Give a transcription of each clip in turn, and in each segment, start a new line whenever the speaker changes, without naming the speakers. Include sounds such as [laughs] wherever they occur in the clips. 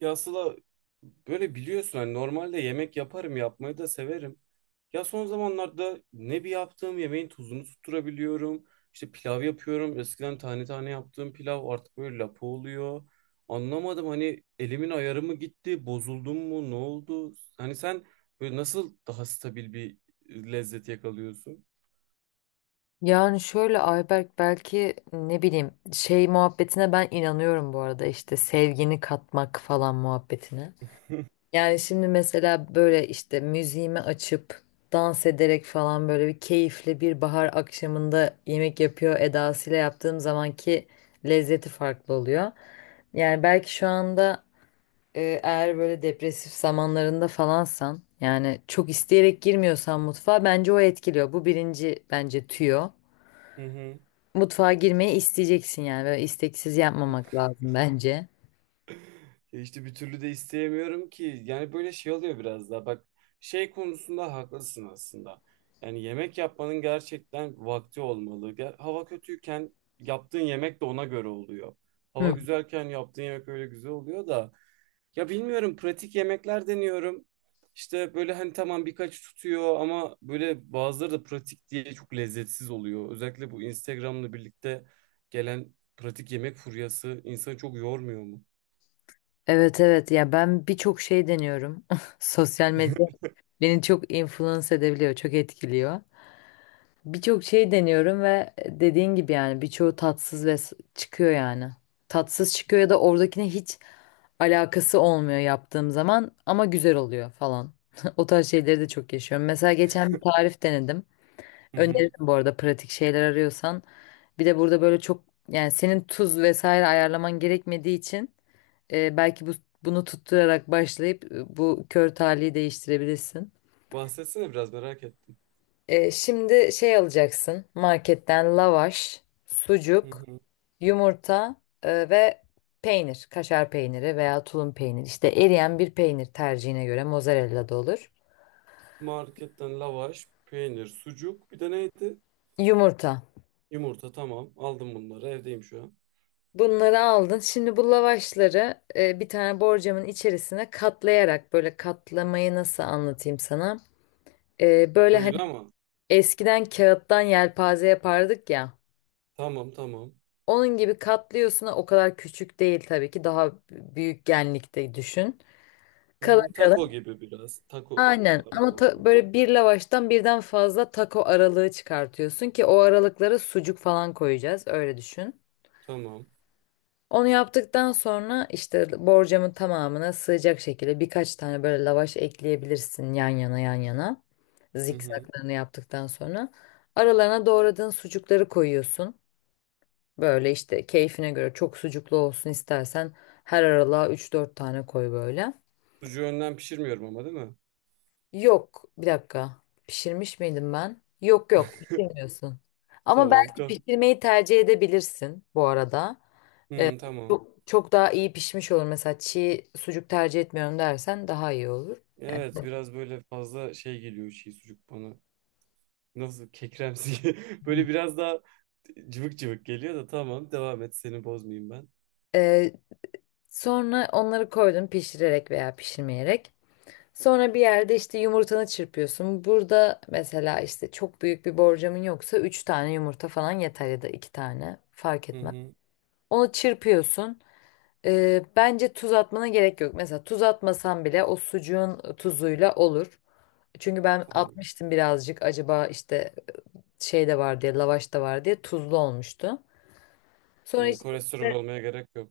Ya Sıla, böyle biliyorsun hani normalde yemek yaparım, yapmayı da severim. Ya son zamanlarda ne bir yaptığım yemeğin tuzunu tutturabiliyorum. İşte pilav yapıyorum. Eskiden tane tane yaptığım pilav artık böyle lapa oluyor. Anlamadım, hani elimin ayarı mı gitti, bozuldum mu, ne oldu? Hani sen böyle nasıl daha stabil bir lezzet yakalıyorsun?
Yani şöyle Ayberk belki ne bileyim şey muhabbetine ben inanıyorum bu arada işte sevgini katmak falan muhabbetine.
[laughs]
Yani şimdi mesela böyle işte müziğimi açıp dans ederek falan böyle bir keyifli bir bahar akşamında yemek yapıyor edasıyla yaptığım zamanki lezzeti farklı oluyor. Yani belki şu anda eğer böyle depresif zamanlarında falansan yani çok isteyerek girmiyorsan mutfağa bence o etkiliyor. Bu birinci bence tüyo.
Hı hı.
Mutfağa girmeyi isteyeceksin yani. Böyle isteksiz yapmamak lazım bence.
Ya İşte bir türlü de isteyemiyorum ki. Yani böyle şey oluyor biraz daha. Bak, şey konusunda haklısın aslında. Yani yemek yapmanın gerçekten vakti olmalı. Hava kötüyken yaptığın yemek de ona göre oluyor.
Hı.
Hava güzelken yaptığın yemek öyle güzel oluyor da. Ya bilmiyorum, pratik yemekler deniyorum. İşte böyle hani tamam, birkaç tutuyor ama böyle bazıları da pratik diye çok lezzetsiz oluyor. Özellikle bu Instagram'la birlikte gelen pratik yemek furyası insanı çok yormuyor mu?
Evet evet ya ben birçok şey deniyorum. [laughs] Sosyal medya beni çok influence edebiliyor, çok etkiliyor. Birçok şey deniyorum ve dediğin gibi yani birçoğu tatsız ve çıkıyor yani. Tatsız çıkıyor ya da oradakine hiç alakası olmuyor yaptığım zaman ama güzel oluyor falan. [laughs] O tarz şeyleri de çok yaşıyorum. Mesela geçen bir tarif denedim.
[laughs]
Öneririm bu arada pratik şeyler arıyorsan. Bir de burada böyle çok yani senin tuz vesaire ayarlaman gerekmediği için belki bu bunu tutturarak başlayıp bu kör talihi değiştirebilirsin.
Bahsetsene, biraz merak ettim.
Şimdi şey alacaksın marketten lavaş,
Hı
sucuk,
hı.
yumurta ve peynir, kaşar peyniri veya tulum peyniri. İşte eriyen bir peynir tercihine göre mozzarella da olur.
Marketten lavaş, peynir, sucuk. Bir de neydi?
Yumurta.
Yumurta, tamam. Aldım bunları. Evdeyim şu an.
Bunları aldın. Şimdi bu lavaşları bir tane borcamın içerisine katlayarak böyle katlamayı nasıl anlatayım sana? Böyle
Oyun
hani
ama.
eskiden kağıttan yelpaze yapardık ya.
Tamam tamam.
Onun gibi katlıyorsun. O kadar küçük değil tabii ki. Daha büyük genlikte düşün.
Hı
Kalın
hı. Taco
kalın.
gibi biraz. Taco
Aynen. Ama
aralarında.
böyle bir lavaştan birden fazla taco aralığı çıkartıyorsun ki o aralıklara sucuk falan koyacağız. Öyle düşün.
Tamam.
Onu yaptıktan sonra işte borcamın tamamına sığacak şekilde birkaç tane böyle lavaş ekleyebilirsin yan yana yan yana.
Hı hı.
Zikzaklarını yaptıktan sonra aralarına doğradığın sucukları koyuyorsun. Böyle işte keyfine göre çok sucuklu olsun istersen her aralığa üç dört tane koy böyle.
Sucuğu önden pişirmiyorum ama değil mi?
Yok bir dakika pişirmiş miydim ben? Yok yok pişirmiyorsun. Ama
Tamam.
belki pişirmeyi tercih edebilirsin bu arada. Ee,
Hı, tamam.
çok, çok daha iyi pişmiş olur. Mesela çiğ sucuk tercih etmiyorum dersen daha iyi olur.
Evet,
Yani.
biraz böyle fazla şey geliyor, şey, sucuk bana. Nasıl, kekremsi. [laughs] Böyle biraz daha cıvık cıvık geliyor da, tamam. Devam et, seni bozmayayım ben.
Ee, sonra onları koydun pişirerek veya pişirmeyerek. Sonra bir yerde işte yumurtanı çırpıyorsun. Burada mesela işte çok büyük bir borcamın yoksa 3 tane yumurta falan yeter ya da 2 tane fark
Hı
etmez.
hı.
Onu çırpıyorsun. Bence tuz atmana gerek yok. Mesela tuz atmasan bile o sucuğun tuzuyla olur. Çünkü ben
Tamam.
atmıştım birazcık acaba işte şey de var diye, lavaş da var diye tuzlu olmuştu. Sonra
Hmm, kolesterol
içerisinde
olmaya gerek yok.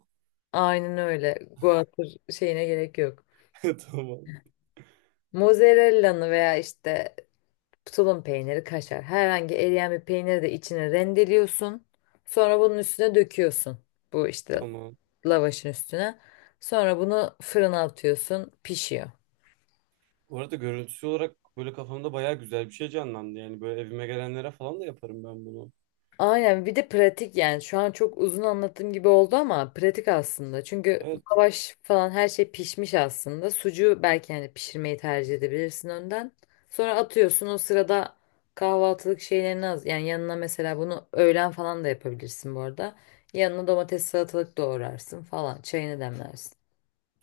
aynen öyle guatr şeyine gerek yok.
[laughs] Tamam.
Mozzarella'nı veya işte tulum peyniri, kaşar herhangi eriyen bir peyniri de içine rendeliyorsun. Sonra bunun üstüne döküyorsun. Bu işte
Tamam.
lavaşın üstüne. Sonra bunu fırına atıyorsun, pişiyor.
Bu arada görüntüsü olarak böyle kafamda bayağı güzel bir şey canlandı. Yani böyle evime gelenlere falan da yaparım ben bunu.
Aynen bir de pratik yani şu an çok uzun anlattığım gibi oldu ama pratik aslında. Çünkü
Evet.
lavaş falan her şey pişmiş aslında. Sucuğu belki hani pişirmeyi tercih edebilirsin önden. Sonra atıyorsun o sırada kahvaltılık şeylerini az yani yanına mesela bunu öğlen falan da yapabilirsin bu arada. Yanına domates salatalık doğrarsın falan çayını demlersin.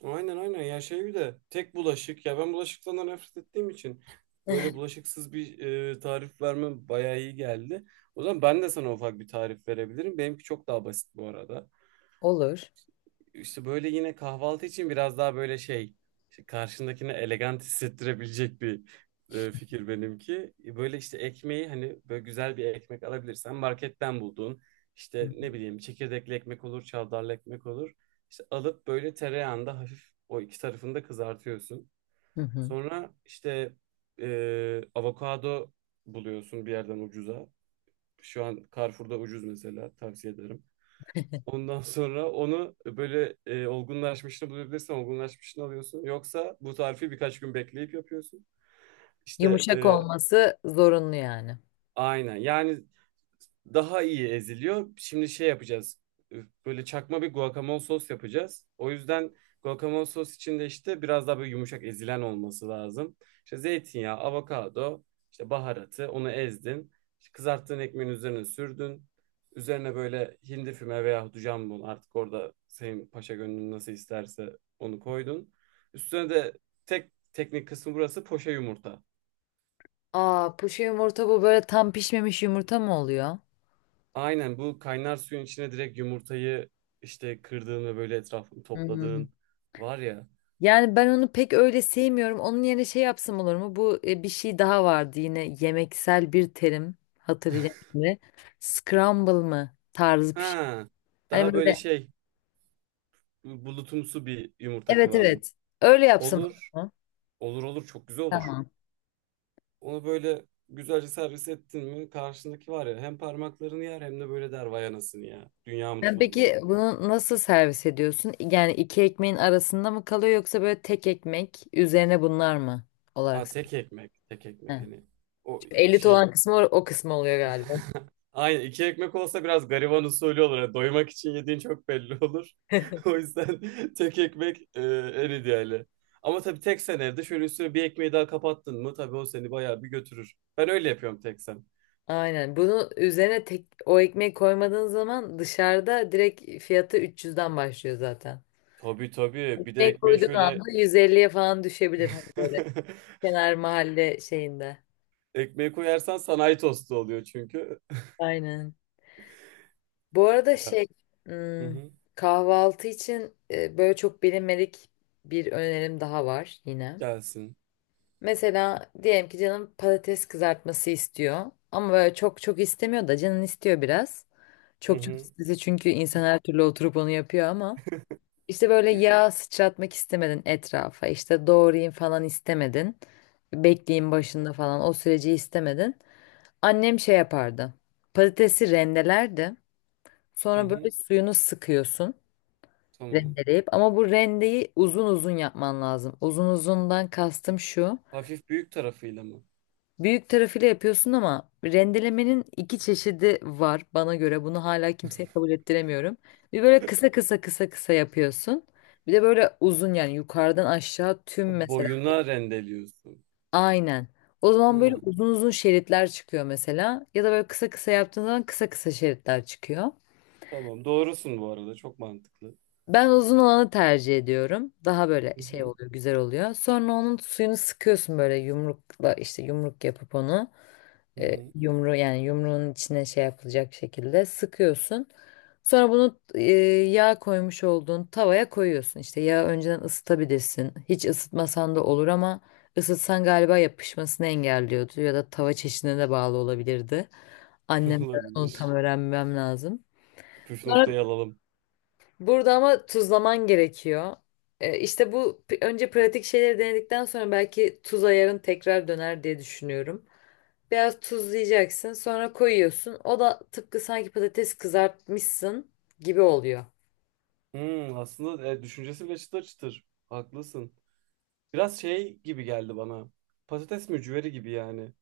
Aynen aynen. Ya şey, bir de tek bulaşık. Ya ben bulaşıktan da nefret ettiğim için böyle
[laughs]
bulaşıksız bir tarif vermem bayağı iyi geldi. O zaman ben de sana ufak bir tarif verebilirim. Benimki çok daha basit bu arada.
Olur.
İşte böyle yine kahvaltı için biraz daha böyle şey, işte karşındakine elegant hissettirebilecek bir fikir benimki. E, böyle işte ekmeği hani böyle güzel bir ekmek alabilirsen marketten bulduğun, işte ne bileyim, çekirdekli ekmek olur, çavdarlı ekmek olur. İşte alıp böyle tereyağında hafif o iki tarafını da kızartıyorsun.
Hı hı.
Sonra işte avokado buluyorsun bir yerden ucuza. Şu an Carrefour'da ucuz mesela, tavsiye ederim. Ondan sonra onu böyle, olgunlaşmışını bulabilirsen olgunlaşmışını alıyorsun. Yoksa bu tarifi birkaç gün bekleyip yapıyorsun. İşte
Yumuşak olması zorunlu yani.
aynen. Yani daha iyi eziliyor. Şimdi şey yapacağız. Böyle çakma bir guacamole sos yapacağız. O yüzden guacamole sos içinde işte biraz daha böyle yumuşak ezilen olması lazım. İşte zeytinyağı, avokado, işte baharatı, onu ezdin. İşte kızarttığın ekmeğin üzerine sürdün. Üzerine böyle hindi füme veya jambon, artık orada senin paşa gönlün nasıl isterse onu koydun. Üstüne de tek teknik kısmı burası, poşe yumurta.
Aa puşu yumurta bu böyle tam pişmemiş yumurta mı oluyor?
Aynen, bu kaynar suyun içine direkt yumurtayı işte kırdığın ve böyle etrafını
Hı hı.
topladığın var ya.
Yani ben onu pek öyle sevmiyorum. Onun yerine şey yapsam olur mu? Bu bir şey daha vardı yine yemeksel bir terim hatırlayacağım şimdi. Scramble mı tarzı bir şey.
Ha,
Hani
daha böyle
böyle
şey, bulutumsu bir yumurta
evet
kıvamı.
evet öyle yapsam olur
Olur.
mu?
Olur olur, çok güzel olur.
Tamam.
Onu böyle güzelce servis ettin mi, karşındaki var ya, hem parmaklarını yer hem de böyle der vay anasını ya. Dünya
Yani
mutfağındayım.
peki bunu nasıl servis ediyorsun? Yani iki ekmeğin arasında mı kalıyor yoksa böyle tek ekmek üzerine bunlar mı olarak?
Aa, tek ekmek. Tek
He.
ekmek hani. O
Şu elit
şey.
olan kısmı o, o kısmı oluyor galiba.
[laughs] Aynen, iki ekmek olsa biraz gariban usulü olur. Yani doymak için yediğin çok belli olur. [laughs] O yüzden [laughs] tek ekmek en ideali. Ama tabii tek sen evde şöyle üstüne bir ekmeği daha kapattın mı, tabii o seni bayağı bir götürür. Ben öyle yapıyorum tek sen.
Aynen. Bunu üzerine tek o ekmeği koymadığın zaman dışarıda direkt fiyatı 300'den başlıyor zaten.
Tabii tabii, bir de
Ekmek
ekmeği
koyduğun anda
şöyle
150'ye falan düşebilir hani böyle
[laughs]
kenar mahalle şeyinde.
ekmeği koyarsan sanayi tostu oluyor çünkü. [laughs]
Aynen. Bu arada
Ya,
şey
hı
hmm,
hı,
kahvaltı için böyle çok bilinmedik bir önerim daha var yine.
gelsin.
Mesela diyelim ki canım patates kızartması istiyor ama böyle çok çok istemiyor da canın istiyor biraz.
Hı
Çok çok
hı,
istese çünkü insan her türlü oturup onu yapıyor ama. İşte böyle yağ sıçratmak istemedin etrafa. İşte doğrayayım falan istemedin. Bekleyin başında falan o süreci istemedin. Annem şey yapardı. Patatesi rendelerdi.
hı
Sonra böyle
hı,
suyunu sıkıyorsun
tamam.
rendeleyip ama bu rendeyi uzun uzun yapman lazım. Uzun uzundan kastım şu.
Hafif büyük tarafıyla mı? [laughs]
Büyük tarafıyla yapıyorsun ama rendelemenin iki çeşidi var bana göre. Bunu hala kimseye kabul ettiremiyorum. Bir böyle kısa kısa kısa kısa yapıyorsun. Bir de böyle uzun yani yukarıdan aşağı
Ha,
tüm mesela.
boyuna rendeliyorsun.
Aynen. O zaman böyle
Ha,
uzun uzun şeritler çıkıyor mesela. Ya da böyle kısa kısa yaptığın zaman kısa kısa şeritler çıkıyor.
tamam, doğrusun bu arada, çok mantıklı.
Ben uzun olanı tercih ediyorum. Daha böyle
Hı
şey
hı,
oluyor, güzel oluyor. Sonra onun suyunu sıkıyorsun böyle yumrukla işte yumruk yapıp onu
hı hı.
yumru yani yumruğun içine şey yapılacak şekilde sıkıyorsun. Sonra bunu yağ koymuş olduğun tavaya koyuyorsun. İşte yağı önceden ısıtabilirsin. Hiç ısıtmasan da olur ama ısıtsan galiba yapışmasını engelliyordu ya da tava çeşidine de bağlı olabilirdi.
[laughs]
Annemden onu tam
Olabilir.
öğrenmem lazım.
Püf
Sonra
noktayı alalım.
burada ama tuzlaman gerekiyor. İşte bu önce pratik şeyleri denedikten sonra belki tuz ayarın tekrar döner diye düşünüyorum. Biraz tuzlayacaksın, sonra koyuyorsun. O da tıpkı sanki patates kızartmışsın gibi oluyor.
Hmm, aslında düşüncesi bile çıtır çıtır. Haklısın. Biraz şey gibi geldi bana. Patates mücveri gibi yani.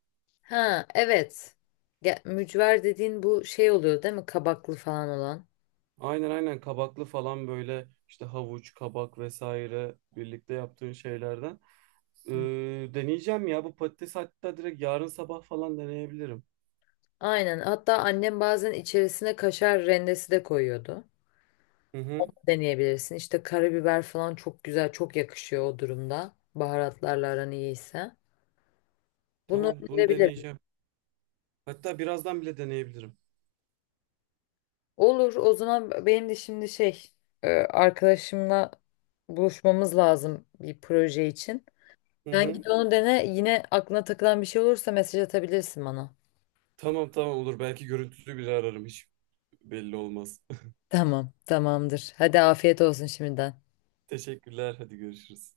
Ha, evet. Ya, mücver dediğin bu şey oluyor değil mi? Kabaklı falan olan.
Aynen aynen, kabaklı falan, böyle işte havuç, kabak vesaire birlikte yaptığın şeylerden. Ee,
Hı.
deneyeceğim ya bu patates, hatta direkt yarın sabah falan deneyebilirim.
Aynen. Hatta annem bazen içerisine kaşar rendesi de koyuyordu.
Hı hı.
Deneyebilirsin. İşte karabiber falan çok güzel, çok yakışıyor o durumda. Baharatlarla aran iyiyse. Bunu
Tamam, bunu
önerebilirim.
deneyeceğim. Hatta birazdan bile deneyebilirim.
Olur, o zaman benim de şimdi şey, arkadaşımla buluşmamız lazım bir proje için.
Hı
Sen
hı.
git onu dene. Yine aklına takılan bir şey olursa mesaj atabilirsin bana.
Tamam tamam, olur. Belki görüntülü bile ararım. Hiç belli olmaz.
Tamam, tamamdır. Hadi afiyet olsun şimdiden.
Teşekkürler. Hadi görüşürüz.